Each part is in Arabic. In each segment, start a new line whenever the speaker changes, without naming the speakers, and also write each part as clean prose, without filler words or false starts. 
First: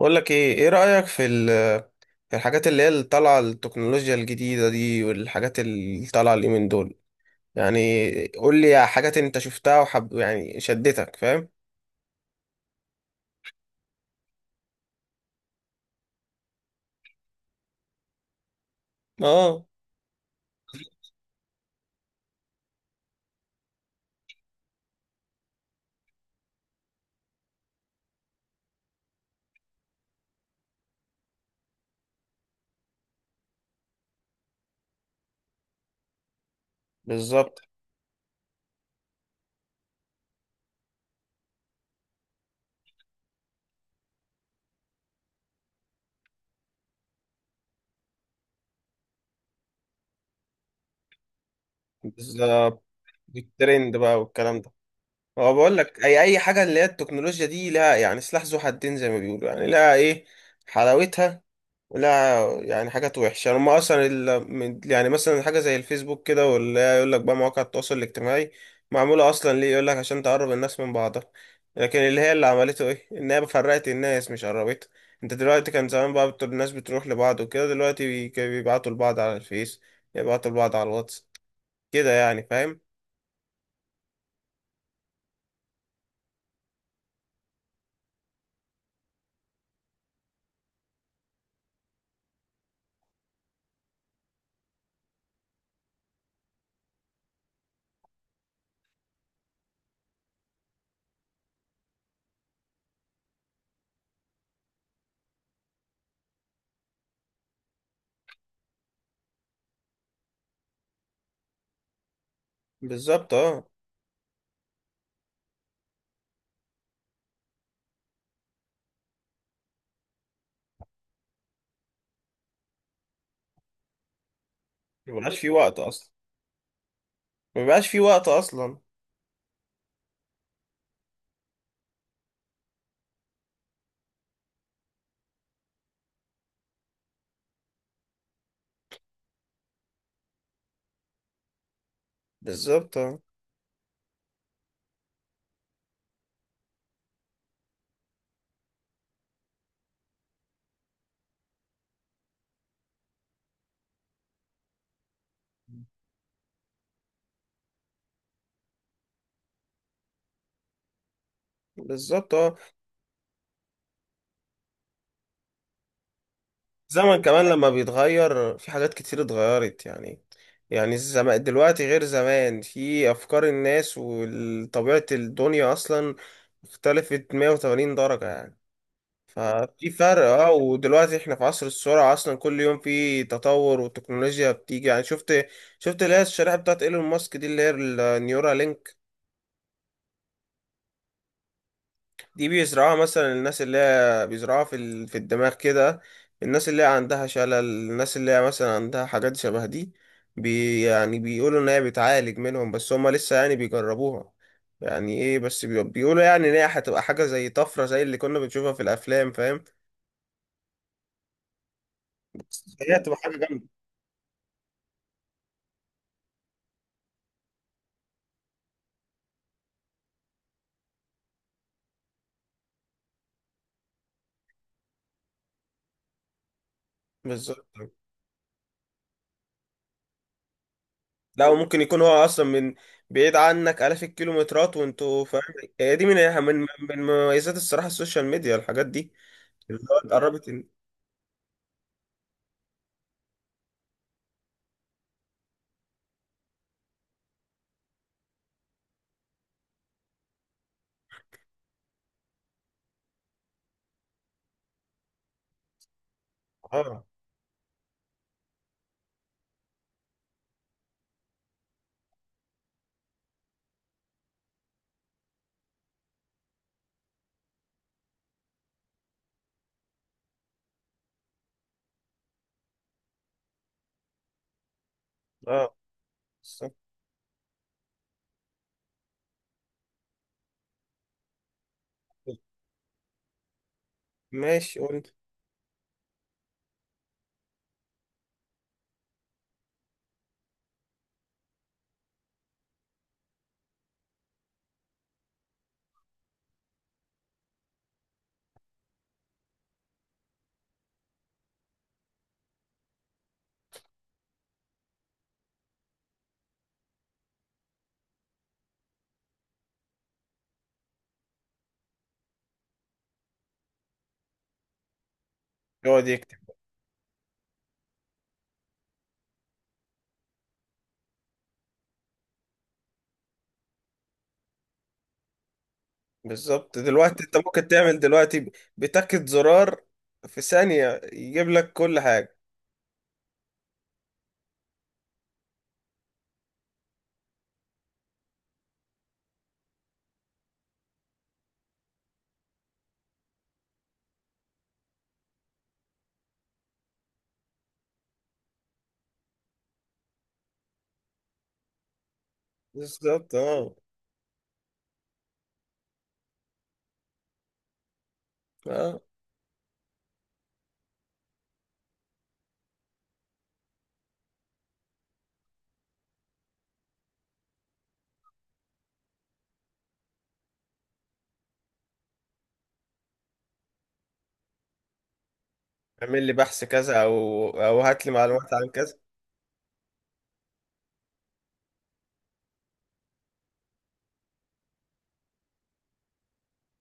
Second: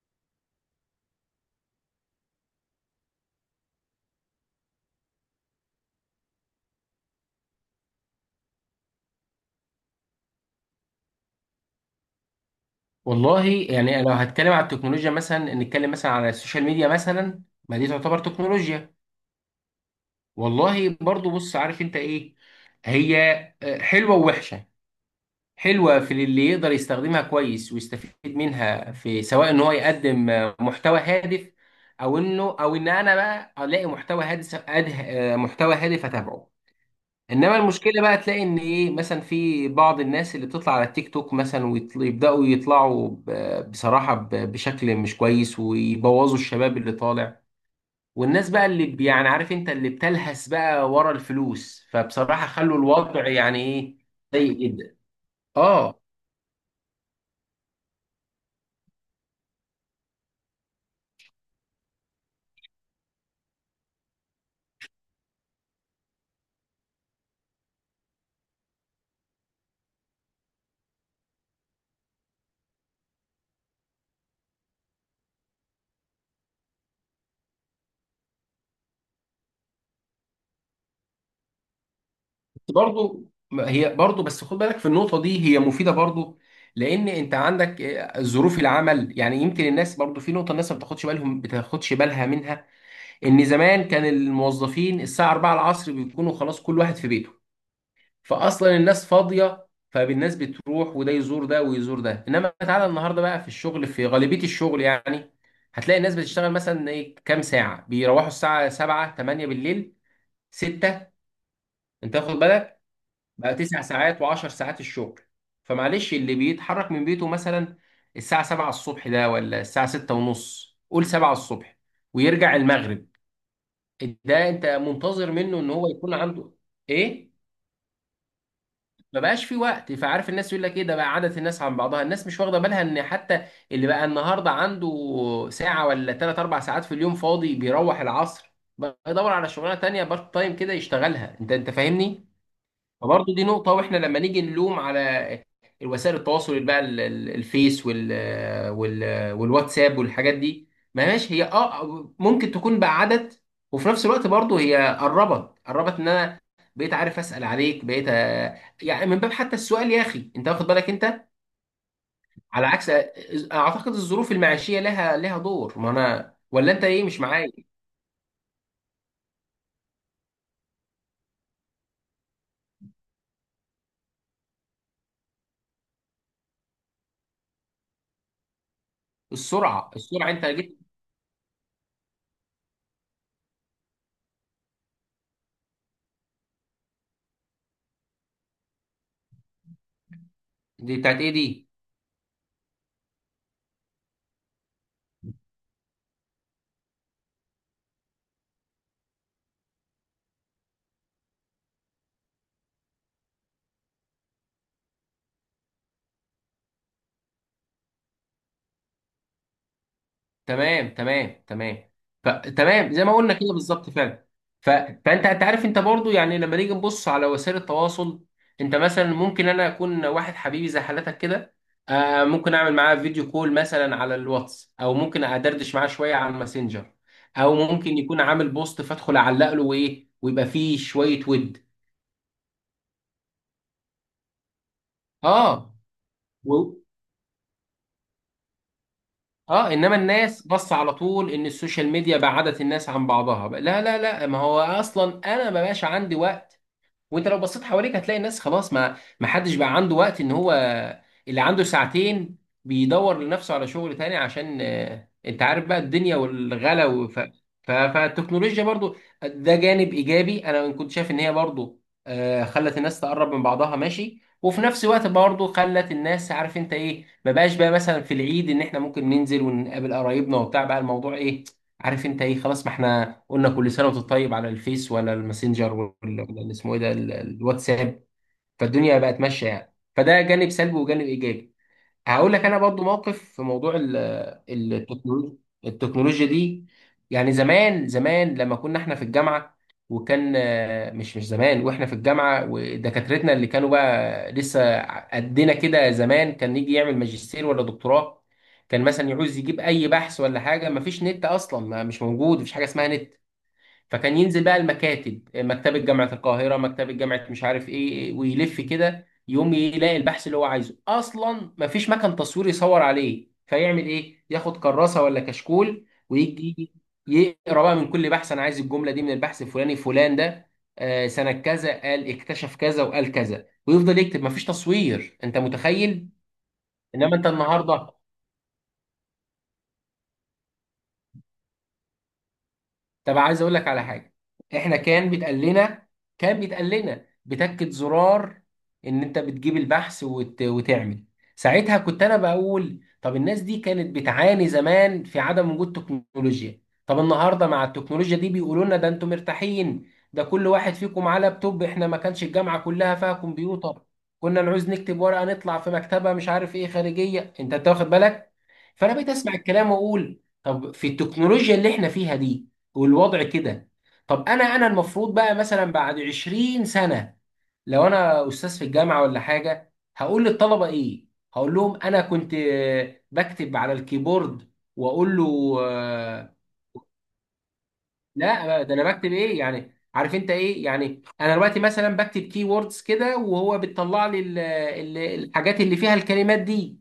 بقول لك ايه رأيك في في الحاجات اللي هي اللي طالعه التكنولوجيا الجديدة دي والحاجات اللي طالعه اليومين دول، يعني قول لي حاجات انت شفتها وحب يعني شدتك، فاهم؟
والله يعني لو هتكلم على التكنولوجيا مثلا نتكلم مثلا على السوشيال ميديا مثلا، ما دي تعتبر تكنولوجيا.
اه.
والله برضو بص عارف انت ايه هي حلوة ووحشة. حلوة في اللي يقدر يستخدمها كويس ويستفيد منها في سواء ان هو يقدم محتوى هادف، او انه او ان انا بقى الاقي محتوى هادف محتوى هادف اتابعه. انما
بالظبط.
المشكله بقى تلاقي ان ايه، مثلا في بعض الناس اللي بتطلع على التيك توك مثلا ويبداوا يطلعوا بصراحه بشكل مش كويس ويبوظوا الشباب اللي طالع، والناس بقى اللي يعني عارف انت اللي بتلهس بقى ورا الفلوس، فبصراحه خلوا
بالظبط،
الوضع يعني
الترند
ايه،
بقى
سيء
والكلام ده.
جدا.
هو بقول
اه.
لك اي حاجة اللي هي التكنولوجيا دي لها يعني سلاح ذو حدين زي ما بيقولوا، يعني لها ايه، حلاوتها. لا، يعني حاجات وحشة هما أصلا يعني مثلا حاجة زي الفيسبوك كده، ولا يقول لك بقى مواقع التواصل الاجتماعي معمولة أصلا ليه، يقول لك عشان تقرب الناس من بعضها، لكن اللي هي اللي عملته إيه؟ إن هي فرقت الناس مش قربتها. أنت دلوقتي كان زمان بقى الناس بتروح لبعض وكده، دلوقتي كانوا بيبعتوا لبعض على الفيس، يبعتوا لبعض على الواتس كده يعني،
بس
فاهم؟
برضو ما هي برضو، بس خد بالك في النقطه دي، هي مفيده برضو، لان انت عندك إيه، ظروف العمل. يعني يمكن الناس برضو في نقطه، الناس ما بتاخدش بالهم، بتاخدش بالها منها، ان زمان كان الموظفين الساعه 4 العصر بيكونوا خلاص كل واحد في بيته، فاصلا الناس فاضيه، فالناس بتروح وده يزور ده ويزور ده. انما تعالى النهارده بقى في الشغل، في غالبيه الشغل يعني هتلاقي الناس بتشتغل مثلا ايه كام ساعه، بيروحوا الساعه 7 8 بالليل، 6، انت واخد بالك؟
بالظبط
بقى
اه.
9 ساعات و10 ساعات الشغل. فمعلش، اللي بيتحرك من بيته مثلا الساعه 7 الصبح، ده ولا الساعه 6 ونص، قول 7 الصبح، ويرجع المغرب، ده انت منتظر
مبيبقاش في
منه ان
وقت
هو
أصلا.
يكون عنده ايه،
مبيبقاش في وقت أصلا.
ما بقاش في وقت. فعارف، الناس يقول لك ايه، ده بقى عادة الناس عن بعضها، الناس مش واخده بالها ان حتى اللي بقى النهارده عنده ساعه ولا 3 4 ساعات في اليوم فاضي، بيروح العصر بقى يدور على شغلانه تانية بارت تايم كده يشتغلها، انت فاهمني.
بالظبط اه.
فبرضه دي نقطة. واحنا لما نيجي نلوم على الوسائل التواصل بقى الفيس وال والواتساب والحاجات دي، ما ماشي، هي اه ممكن تكون بعدت، وفي نفس الوقت برضه هي قربت، ان انا بقيت عارف اسال عليك، بقيت يعني من باب حتى السؤال يا اخي، انت واخد بالك انت،
بالظبط اه.
على عكس. اعتقد الظروف المعيشيه لها دور، ما انا ولا انت ايه، مش
زمن كمان
معايا؟
لما بيتغير، في حاجات كتير اتغيرت يعني. يعني الزمان دلوقتي غير زمان في أفكار الناس وطبيعة الدنيا، أصلا اختلفت 180 درجة يعني. ففي
السرعه
فرق
السرعه انت
اه،
جبت.
ودلوقتي احنا في عصر السرعة أصلا، كل يوم في تطور وتكنولوجيا بتيجي يعني. شفت اللي هي الشريحة بتاعت ايلون ماسك دي، اللي هي النيورالينك.
دي بتاعت ايه دي؟
دي بيزرعوها مثلا الناس، اللي هي بيزرعوها في في الدماغ كده، الناس اللي هي عندها شلل، الناس اللي هي مثلا عندها حاجات شبه دي، يعني بيقولوا ان هي بتعالج منهم، بس هما لسه يعني بيجربوها. يعني ايه، بس بيقولوا يعني ان هي هتبقى حاجة زي طفرة، زي اللي كنا بنشوفها في الافلام، فاهم؟
تمام تمام تمام. تمام
هي
زي ما
هتبقى
قلنا
حاجة
كده،
جامدة.
بالظبط فعلا. فانت عارف، انت برضو يعني لما نيجي نبص على وسائل التواصل، انت مثلا ممكن انا اكون واحد حبيبي زي حالتك كده، ممكن اعمل معاه فيديو كول مثلا على الواتس، او ممكن ادردش معاه شويه على الماسنجر، او
بالظبط.
ممكن يكون عامل بوست فادخل اعلق له وايه، ويبقى فيه شويه
لا،
ود.
وممكن يكون هو اصلا من بعيد عنك آلاف الكيلومترات، وانتوا فاهم.
اه.
هي دي من
و...
مميزات الصراحة السوشيال ميديا، الحاجات دي
اه،
اللي
انما
هو
الناس
قربت.
بص، على طول ان السوشيال ميديا بعدت الناس عن بعضها. لا لا لا، ما هو اصلا انا ما بقاش عندي وقت. وانت لو بصيت حواليك هتلاقي الناس خلاص، ما حدش بقى عنده وقت ان هو، اللي عنده ساعتين بيدور لنفسه على شغل تاني، عشان انت عارف بقى الدنيا والغلا
اه.
فالتكنولوجيا برضو ده جانب ايجابي. انا كنت شايف ان هي برضو خلت الناس تقرب من بعضها، ماشي، وفي نفس الوقت برضو خلت الناس عارف انت ايه، ما بقاش بقى مثلا في العيد ان احنا ممكن ننزل ونقابل قرايبنا وبتاع، بقى الموضوع ايه، عارف انت ايه، خلاص ما احنا قلنا كل سنه وانت طيب على الفيس ولا الماسنجر،
اه.
ولا ولا اللي اسمه
بالظبط.
ايه ده، الواتساب. فالدنيا بقت ماشيه يعني، فده جانب سلبي وجانب ايجابي. هقول لك انا برضو موقف في موضوع
ماشي، قول.
التكنولوجيا. دي يعني زمان، زمان لما كنا احنا في الجامعه، وكان مش زمان واحنا في الجامعه ودكاترتنا اللي كانوا بقى لسه قدنا كده، زمان كان يجي يعمل ماجستير ولا دكتوراه، كان مثلا يعوز يجيب اي بحث ولا حاجه، مفيش نت اصلا، ما مش موجود، مفيش حاجه اسمها نت. فكان ينزل بقى المكاتب، مكتبة جامعة القاهرة، مكتبة جامعة مش عارف ايه، ويلف كده يقوم يلاقي البحث اللي هو عايزه. اصلا مفيش مكان تصوير يصور عليه، فيعمل ايه، ياخد كراسة ولا كشكول،
يقعد يكتب.
ويجي يقرا بقى من كل بحث، انا عايز الجملة دي من البحث الفلاني، فلان ده سنة كذا قال اكتشف كذا وقال كذا، ويفضل يكتب، مفيش تصوير، انت متخيل؟
بالظبط.
انما
دلوقتي
انت
انت ممكن
النهارده.
تعمل دلوقتي بتاكد زرار في ثانية يجيب لك كل حاجة.
طب عايز اقول لك على حاجه، احنا كان بيتقال لنا، بتكة زرار ان انت بتجيب البحث وتعمل. ساعتها كنت انا بقول، طب الناس دي كانت بتعاني زمان في عدم وجود تكنولوجيا، طب النهارده مع التكنولوجيا دي بيقولوا لنا، ده انتم مرتاحين، ده كل واحد فيكم معاه لابتوب. احنا ما كانش الجامعه كلها فيها
بالظبط اه.
كمبيوتر، كنا نعوز نكتب ورقه نطلع في مكتبه مش عارف ايه خارجيه، انت واخد بالك. فانا
اه،
بقيت اسمع الكلام واقول، طب في التكنولوجيا اللي احنا فيها دي والوضع كده، طب انا المفروض بقى مثلا بعد 20 سنة، لو انا استاذ في الجامعة ولا حاجة، هقول للطلبة ايه؟ هقول لهم انا كنت بكتب على الكيبورد، واقول له
اعمل لي بحث كذا او هات لي معلومات
لا،
عن
ده انا
كذا.
بكتب ايه يعني، عارف انت ايه، يعني انا دلوقتي مثلا بكتب كيوردز كده وهو بتطلع لي الحاجات اللي فيها الكلمات دي.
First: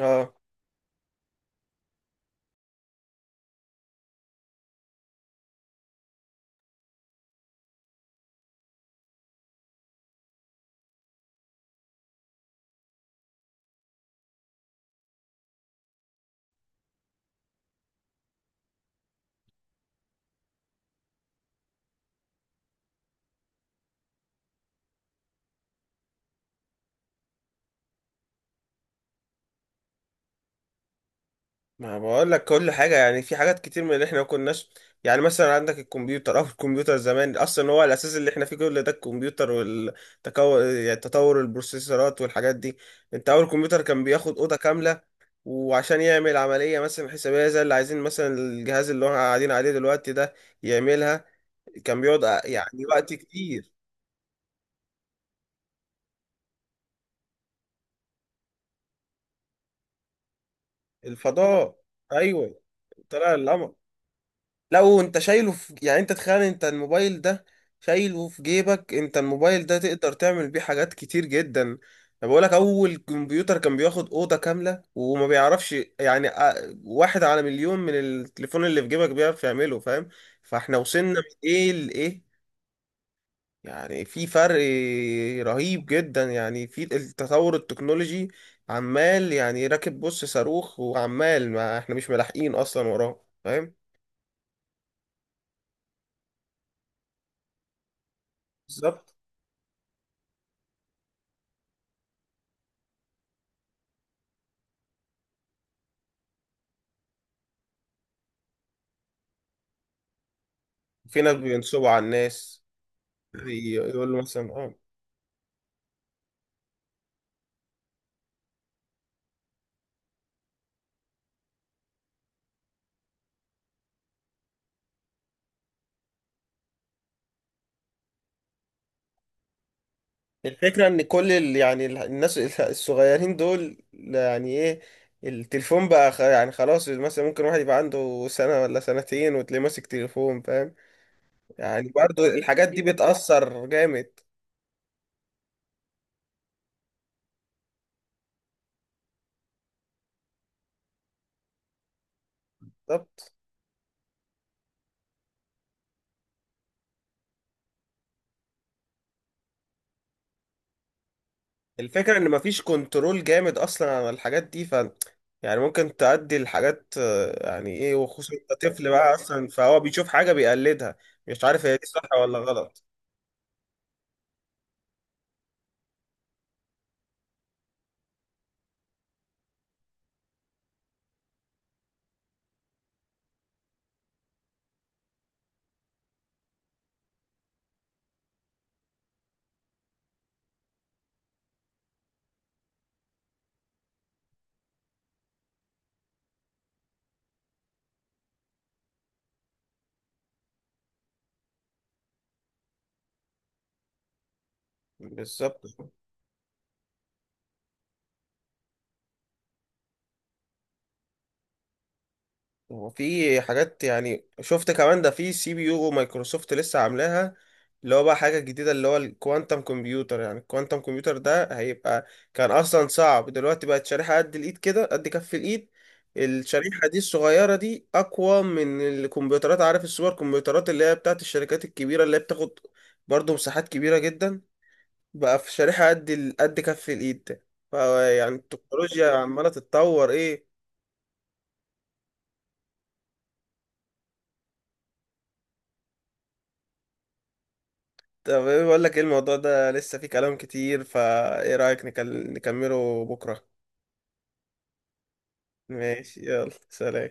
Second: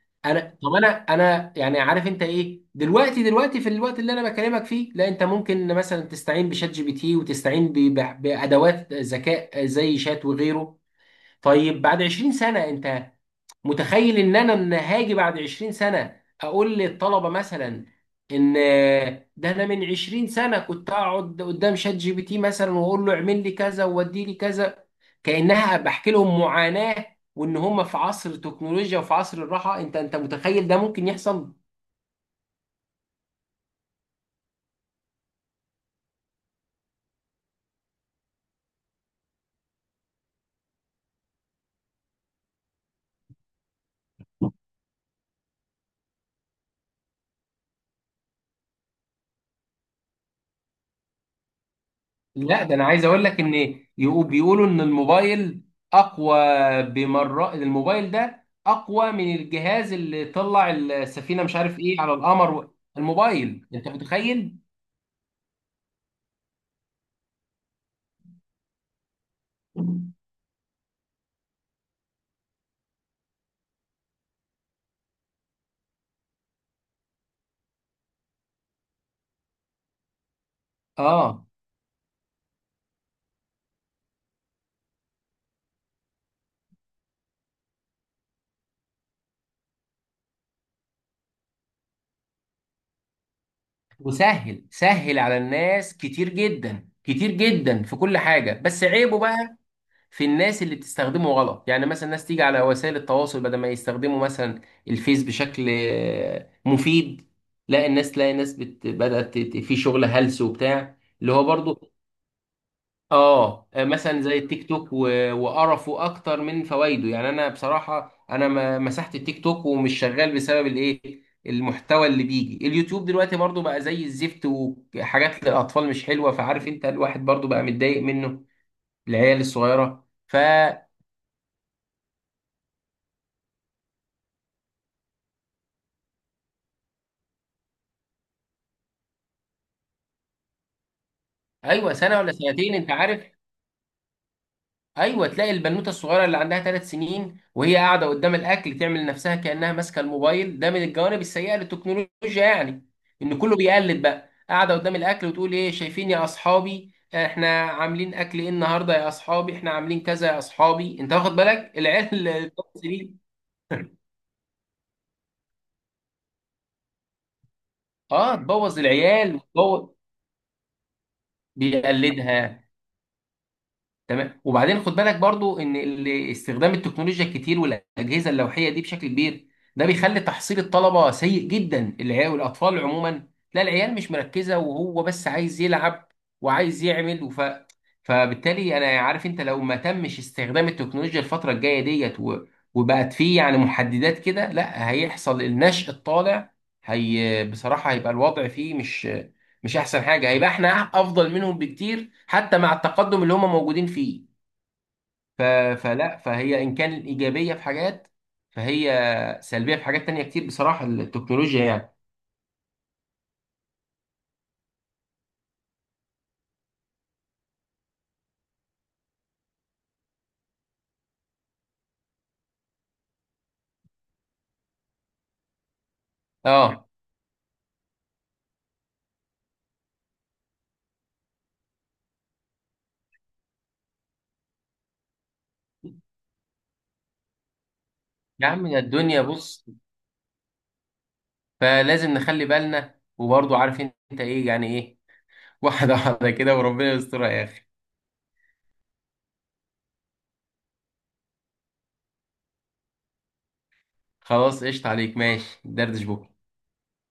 اه.
طب انا يعني عارف انت ايه، دلوقتي في الوقت اللي انا بكلمك فيه، لا، انت ممكن مثلا تستعين بشات جي بي تي وتستعين بادوات ذكاء زي شات وغيره. طيب بعد 20 سنه، انت متخيل ان انا من هاجي بعد 20 سنه اقول للطلبه مثلا، ان ده انا من 20 سنه كنت اقعد قدام شات جي بي تي مثلا واقول له اعمل لي كذا وودي لي كذا، كانها بحكي لهم معاناه، وان هم في عصر التكنولوجيا وفي عصر الراحه، انت متخيل ده ممكن يحصل؟
ما بقول لك كل حاجة يعني، في حاجات كتير من اللي احنا ما كناش. يعني مثلا عندك الكمبيوتر زمان اصلا هو الاساس اللي احنا فيه. كل ده الكمبيوتر يعني تطور البروسيسورات والحاجات دي. انت اول كمبيوتر كان بياخد اوضة كاملة، وعشان يعمل عملية مثلا حسابية زي اللي عايزين، مثلا الجهاز اللي احنا قاعدين عليه دلوقتي ده يعملها، كان بيقعد
لا، ده انا
يعني
عايز
وقت
اقول لك ان،
كتير.
بيقولوا ان الموبايل اقوى بمرات، الموبايل ده اقوى من الجهاز اللي طلع السفينه مش
الفضاء.
عارف ايه على
ايوه،
القمر.
طلع
الموبايل،
القمر.
انت متخيل؟
لا، وانت شايله في يعني، انت تخيل انت الموبايل ده شايله في جيبك، انت الموبايل ده تقدر تعمل بيه حاجات كتير جدا. انا بقولك اول كمبيوتر كان بياخد اوضة كاملة وما بيعرفش يعني واحد على مليون من التليفون اللي في جيبك بيعرف يعمله، فاهم؟ فاحنا وصلنا
اه.
من ايه لايه، يعني في فرق رهيب جدا يعني في التطور التكنولوجي، عمال يعني راكب بص صاروخ، وعمال ما احنا مش ملاحقين اصلا وراه، فاهم؟
وسهل سهل على الناس، كتير جدا كتير جدا في كل حاجه، بس
بالظبط.
عيبه بقى في الناس اللي بتستخدمه غلط. يعني مثلا ناس تيجي على وسائل التواصل بدل ما يستخدموا مثلا الفيس بشكل مفيد، لا، الناس تلاقي ناس بدأت في شغل هلس وبتاع،
في
اللي
ناس
هو
بينصبوا
برضو
على الناس.
اه مثلا
يقولوا
زي
مثلا
التيك
اه.
توك وقرفه اكتر من فوائده، يعني انا بصراحة انا ما... مسحت التيك توك ومش شغال بسبب الايه المحتوى اللي بيجي. اليوتيوب دلوقتي برضو بقى زي الزفت، وحاجات للاطفال مش حلوة، فعارف انت الواحد برضو بقى متضايق منه. العيال الصغيرة.
الفكرة ان كل يعني الناس الصغيرين دول يعني ايه، التليفون بقى يعني خلاص، مثلا ممكن واحد يبقى عنده سنة ولا سنتين وتلاقيه ماسك تليفون، فاهم؟ يعني
ايوه، سنه
برضو
ولا
الحاجات
سنتين،
دي
انت عارف؟
بتأثر جامد.
ايوه، تلاقي البنوته الصغيره اللي عندها 3 سنين وهي قاعده قدام الاكل تعمل نفسها كانها ماسكه الموبايل، ده من الجوانب السيئه للتكنولوجيا يعني.
بالظبط.
ان كله بيقلد، بقى قاعده قدام الاكل وتقول ايه، شايفين يا اصحابي احنا عاملين اكل ايه النهارده، يا اصحابي احنا عاملين كذا يا اصحابي، انت واخد بالك العيال
الفكرة ان
اللي
مفيش
بتبوظ دي.
كنترول جامد اصلا على الحاجات دي، يعني ممكن تأدي الحاجات، يعني ايه، وخصوصا
اه،
انت
تبوظ
طفل بقى
العيال
اصلا، فهو
وتبوظ،
بيشوف حاجة بيقلدها، مش عارف هي دي صح ولا
بيقلدها.
غلط.
تمام. وبعدين خد بالك برضو ان استخدام التكنولوجيا الكتير والاجهزه اللوحيه دي بشكل كبير، ده بيخلي تحصيل الطلبه سيء جدا، العيال والاطفال عموما، لا، العيال مش مركزه وهو بس عايز يلعب وعايز يعمل فبالتالي انا، عارف انت، لو ما تمش استخدام التكنولوجيا الفتره الجايه ديت وبقت فيه يعني محددات كده، لا هيحصل النشء الطالع. هي بصراحه هيبقى الوضع فيه مش احسن حاجه، هيبقى احنا افضل منهم بكتير حتى مع التقدم اللي هم موجودين فيه. ف...
بالظبط.
فلا، فهي ان كان ايجابيه في حاجات، فهي سلبيه في حاجات تانية كتير بصراحه، التكنولوجيا يعني.
هو في حاجات يعني، شفت كمان ده في سي بي يو مايكروسوفت لسه عاملاها، اللي هو بقى حاجة جديدة اللي هو الكوانتم كمبيوتر، يعني الكوانتم كمبيوتر ده هيبقى، كان أصلا صعب، دلوقتي بقت شريحة قد الإيد كده قد كف الإيد. الشريحة
اه.
دي الصغيرة دي أقوى من الكمبيوترات، عارف السوبر كمبيوترات اللي هي بتاعت الشركات الكبيرة، اللي هي بتاخد برضه مساحات كبيرة جدا، بقى في شريحة قد قد كف الإيد ده، فيعني
يا عم يا
التكنولوجيا
الدنيا
عمالة
بص،
تتطور إيه.
فلازم نخلي بالنا. وبرضه عارف انت ايه يعني ايه، واحده واحده كده، وربنا يسترها يا اخي.
طب إيه، بقول لك ايه، الموضوع ده لسه فيه كلام كتير، فايه رأيك نكمله بكرة.
خلاص، قشطه، عليك، ماشي، دردش
ماشي،
بكره.
يلا سلام.